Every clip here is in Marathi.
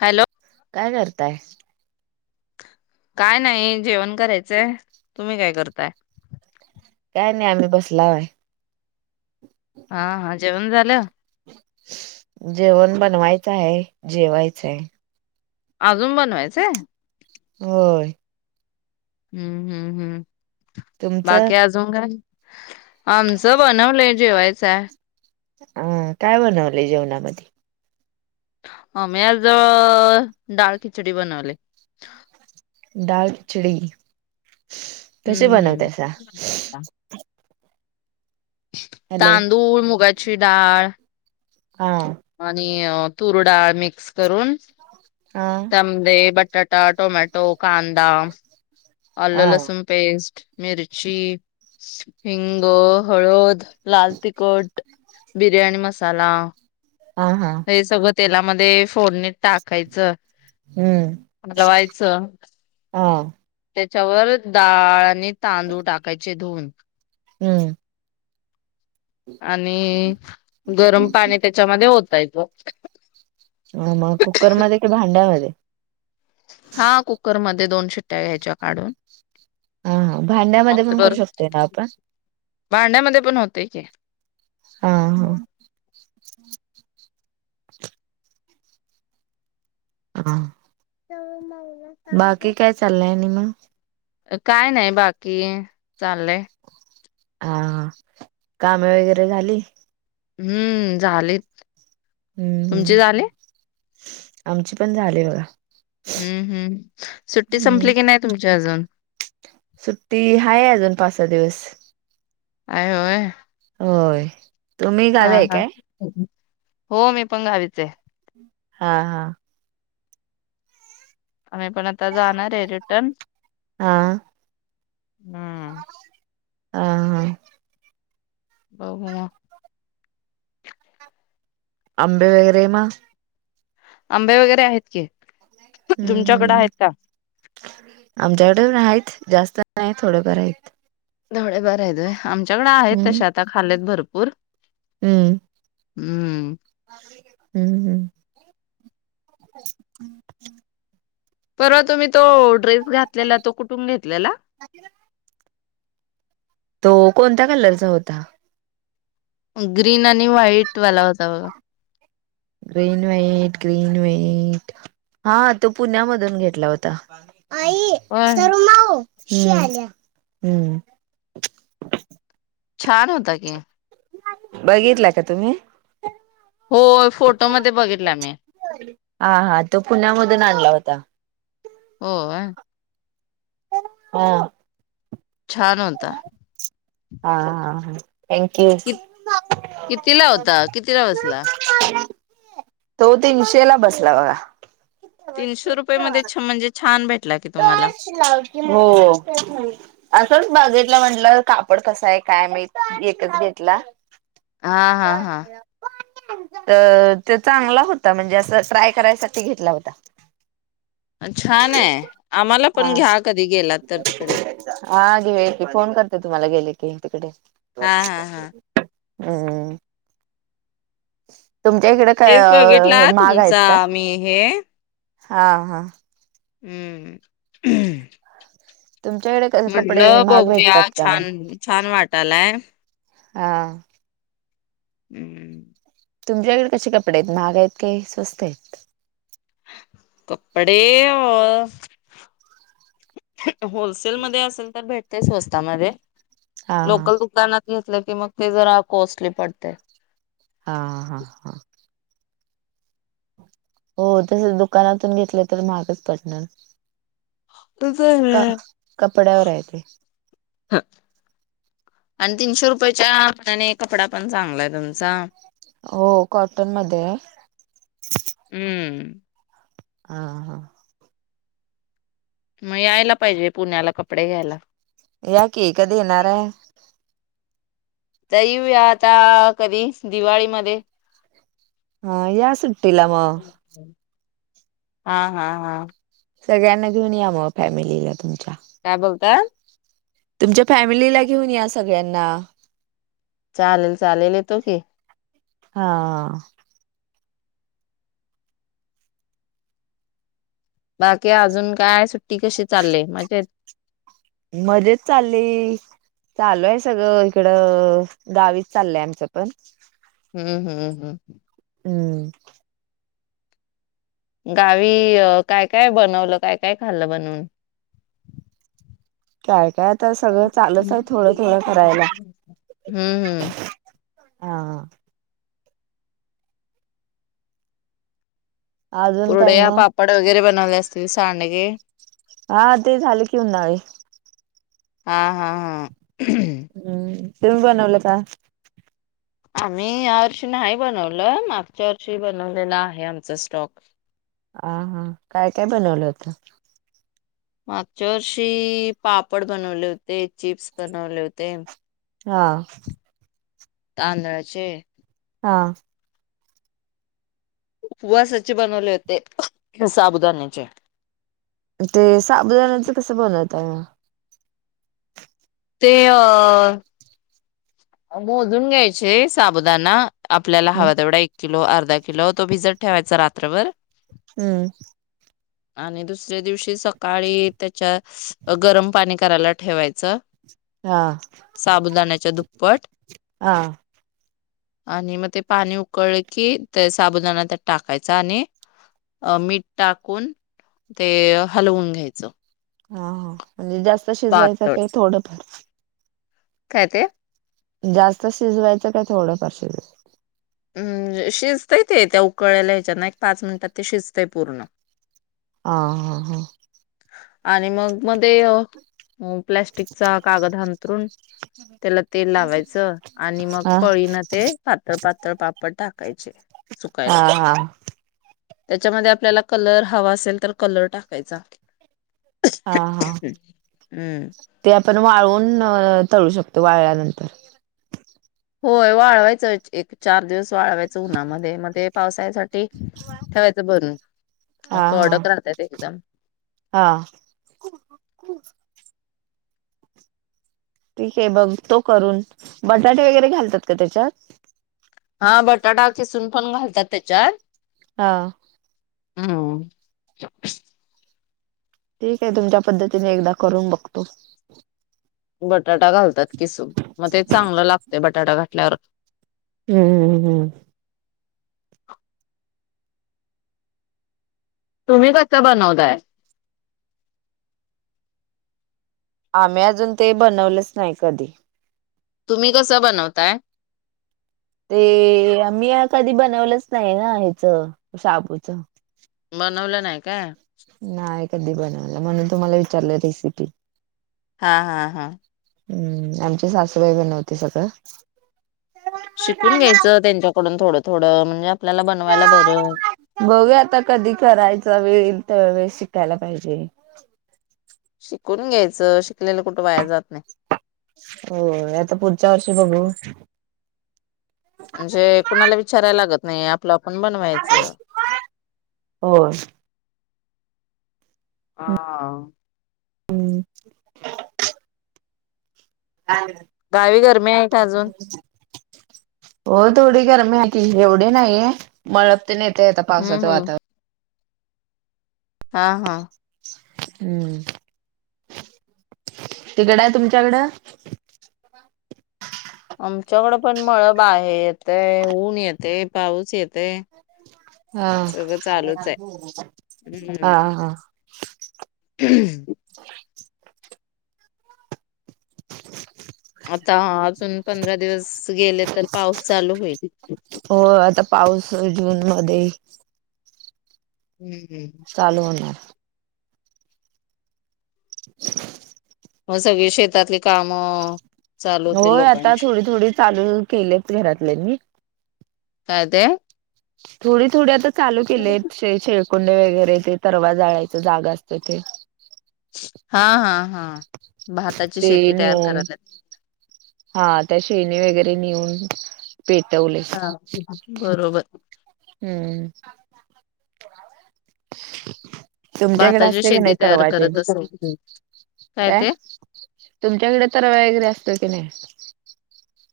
हॅलो काय करताय? काय नाही जेवण करायचंय तुम्ही काय करताय? काय नाही आम्ही बसलाव हाय. हा हा जेवण झालं? जेवण बनवायचं आहे? जेवायचं आहे? आजून बनवायचे? होय. हम्म हम् हम् तुमचं बाकी आ जुन काय आमचं बनवलंय जेवायचंय. अ काय बनवलय जेवणामध्ये? आम्ही आज डाळ खिचडी बनवलय. डाळ खिचडी. कशी हम्म बनवतायसा हम्म. हॅलो तांदूळ, मुगाची डाळ हा आणि अ तुरडाळ मिक्स करून हा मग ते बटाटा, टोमॅटो, कांदा, हा आल-लसुण पेस्ट मिरची हिंग, हळद, लाल तिखट, बिर्याणी मसाला हा हा हे सगळं तेलामध्ये फोडणी टाकायचं हम्म हलवायचं हा त्याच्यावर डाळ आणि तांदूळ टाकायचे धुऊन हम्म आणि गरम पाणी त्याच्यामध्ये ओतायच मग कुकर मध्ये कि भांड्यामध्ये हा कुकर मध्ये दोन शिट्या घ्यायच्या काढून हा-हा भांड्यामध्ये मग पण करू बर शकतोय ना आपण भांड्यामध्ये पण होतंय की हा -हा हा सरू माऊला बाकी सांगू काय चाललंय आणि मग काय नाही बाकी चाललय हा कामे वगैरे झाली हम्म झालीत तुमचे झाले आमचे पण झाले बघा हम्म-हम्म सुट्टी हम्म संपली की नाही तुमची अजून सुट्टी हाय अजून पाच-सहा दिवस आहे होय होय तुम्ही गावी हा- आहे हा काय? हो मी पण गावीच आहे हा -हा आम्ही पण जाणार आहे आता रिटन हा हा -हा बघू मग आंबे वगैरे मग आंबे वगैरे आहेत की हम्म तुमच्याकड हम्म आहेत का आमच्याकडे पण आहेत जास्त नाही थोडेफार आहेत थोडेफार आहेत होय आमच्याकडे आहेत हम्म तशे आता खालेत भरपूर हम्म हम्म-हम्म परवा तुम्ही तो ड्रेस घातलेला तो कुठून घेतलेला आदिराज तो कोणत्या कलर चा होता ग्रीन आणि व्हाईट वाला होता बघा ग्रीन, व्हाईट - ग्रीन, व्हाईट हा तो पुण्या मधून घेतला होता आई होय सरु माऊ शी आल्या हम्म छान होता की बघितला का तुम्ही? होय, फोटोमध्ये बघितला मी. हा हा, तो पुण्यामधून आणला होता. होय हां. छान होता हा हा हा, थँक्यू किती ला होता, किती ला बसला. तो, तीनशेला बसला बघा. तीनशे रुपये मध्ये, छ म्हणजे छान भेटला की तुम्हाला. हो. असंच बाघितला म्हटलं, कापड कसं आहे काय? मी एकच घेतला. हा हा हा [unintelligible] तर त्यो चांगला होता, म्हणजे असं ट्राय करायसाठी घेतला होता. छान आहे आम्हाला [inaudible] आ, पण घ्या कधी गेलात तर तिकडे हा घे की फोन कर तर तुम्हाला गेले की, तिकडे. बर हा हा हा हम्म, तुमच्या इकडे काय तेच अ बघितला महाग आहेत तुमचा काय? मी हे हा.. हा. हम्म. तुमच्याकडे कपडे म्हटलं महाग बघूया, भेटतात का म्हण छान छान वाटालाय. हा. [inaudible] तुमच्याकडे कशी कपडे आहेत, महाग आहेत कि स्वस्त आहेत? कपडे अ, होलस तेल मध्ये असेल तर भेटते स्वस्ता मध्ये, हा लोकल दुकानात घेतलं की मग ते जरा कॉस्टली पडतंय. हा हा हा हो, तसं दुकानातून घेतलं तर महागच पडणार. का-कपड्यावर आहे ते हं, आणि तीनशे रुपयाच्या, मानाने कपडा पण चांगलाय तुमचा हो, कॉटनमध्ये आहे हम्म. हा हा. म यायला पाहिजे, पुण्याला कपडे घ्यायला. या की, कधी येणाराय? तर येऊया आता, कधी दिवाळीमध्ये हा या सुट्टीला म हा हा हा. सगळ्यांना घेऊन या मग, फॅमिलीला तुमच्या काय बोलताय तुमच्या फॅमिलीला घेऊन या सगळ्यांना. चालेल-चालेल येतो की. हा. बाकी अजून काय, सुट्टी कशी चालले मजेत? मजेत चालले. चालू आय सगळं हिकडं गावीच चाललंय आमचं पण. हम्म हम्म हम्. हम्म. गावी अ, काय-काय बनवलं काय-काय खाल्लं बनवून? काय-काय आता सगळं चालत हाय थोडं-थोडं करायला. हम्म हम्म हा. अजून काय कुरड्या, मग पापड वगैरे बनवले असतील सांडगे? हा ते झालं की उन्हाळी. हा हा हा. हम्म, तुम्ही बनवलं का? आम्ही या वर्षी न्हाय बनवलं, मागच्या वर्षी बनवलेला आहे आमचा स्टॉक. आ हा, काय-काय बनवलं होत? मागच्या वर्षी पापड बनवले होते, चिप्स बनवले होते. हा. तांदळाचे. हा. उपवासाचे बनवले होते, साबुदान्याचे. ते साबुदाण्याचं कसं बनता? ते अ मोजून घ्यायचे साबुदाना, आपल्याला हम्म हवा तेवढा एक किलो अर्धा किलो तो भिजत ठेवायचा रात्रभर. हम्म. आणि दुसऱ्या दिवशी सकाळी त्याच्यात गरम पाणी कराला ठेवायचं. हा. बट [inaudible] आणि म ते पाणी उकळलं की, ते साबुणाना त्यात टाकायचा आणि अं मीठ टाकून ते हलवून घ्यायचं. हा हा, म्हणजे जास्त शिजवायचं पातळ काय थोडं काय ते? जास्त शिजवायचं काय थोडंफार शिज? हम्म, जे शिजतंय ते त्या उकळलेल्या ह्याच्यात ना, एक पाच मिनिटांत ते शिजतय पूर्ण. हा हा हा. आणि मग मध्ये प्लॅस्टिकचा कागद हांथरून त्याला तेल लावायचं. आणि मग हा पळीनं ते पातळ पातळ पापड टाकायचे. हा सुकायला हा. त्याच्यामध्ये आपल्याला कलर हवा असेल तर, कलर टाकायचा. हा हा. हम्म हम्. ते आपण वाळवून तळू शकतो, वाळल्यानंतर. होय, वाळवायचं एक चार दिवस वाळवायचं उन्हामध्ये मग ते पावसाळसाठी ठेवायचं भरून. मग हा हा कोरडंक राहतं एकदम. हा. ठीक आहे, बघतो करून. बटाटे वगैरे घालतात का त्याच्यात? हा, बटाटा खिसून पण घालतात त्याच्यात. हा. हम. ठीक आहे, तुमच्या पद्धतीने एकदा करून बघतो. बटाटा घालतात किसून, मग ते चांगलं लागते बटाटा घातल्यावर. हम्मम. हम्म. तुम्ही कसं बनवताय? आम्ही अजून ते बनवलंच नाही कधी. तुम्ही कसं बनवताय? ते मी आ कधी बनवलंच नाही ना, ह्याचं शाबूचं. बनवलं नाही काय? नाही कधी बनवलं. म्हणून तुम्हाला विचारलं रेसिपी. हा. हा. हा. हम्म, आमची सासूबाई बनवती सगळं. शिकून घ्यायचं त्यांच्याकडून थोडं-थोडं, म्हणजे आपल्याला बनवायला बरं. बघुया, आता कधी करायचा वेळ येईल त्या वेळेस शिकायला पाहिजे. शिकून घ्यायचं. शिकलेलं कुठं वाया जात नाही. होय. आता पुढच्या वर्षी बघू. म्हणजे कुणाला विचारायला लागत नाही. आप ल्या आपण बनवायचं. होय. हा. [unintelligible] गावी गर्मी आहे का अजून? हो, थोडी गर्मी आहे की. एवढी नाही. म ते नं येतंय आता पावसाच हं, हं. वातावरण. हा. हा. हम्म. तिकड आहे तुमच्याकडं. आमच्याकडं पण मळब आहे. येतय ऊन येते पाऊस येते. हा सगळं चालूच आहे. हा हम्म. हा हम्. म आता अजून पंधरा दिवस गेले तर पाऊस चालू होईल? हो आता पाऊस जूनमध्ये. हम् हम्म. चालू होणार. [unintelligible] मग सगळी शेतातली कामं. चालू होती होय, आता लोकांची थोडी थोडी चालू केलीत घरातल्या म काय ते? थोडी थोडी आता चालू केलेत. शेळ शेळकुंडे वगैरे ते तरवा जाळायच जागा असत ते. हा हा हा. भाताची शेती तयार करायला. हां त्या शेणी वगैरे नेऊन पेटवले हां बरोबर हम्म [inaudible] तुमच्याकडे भाताची असते की नाही शेती तयार तरवा अजुन करत असेल काय तुमच्याकडे तरवा वगैरे असतोय की नाही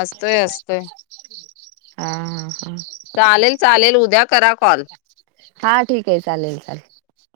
असतोय असतोय हां हां चालेल चालेल उद्या करा कॉल हां ठीक आहे चालेल चालेल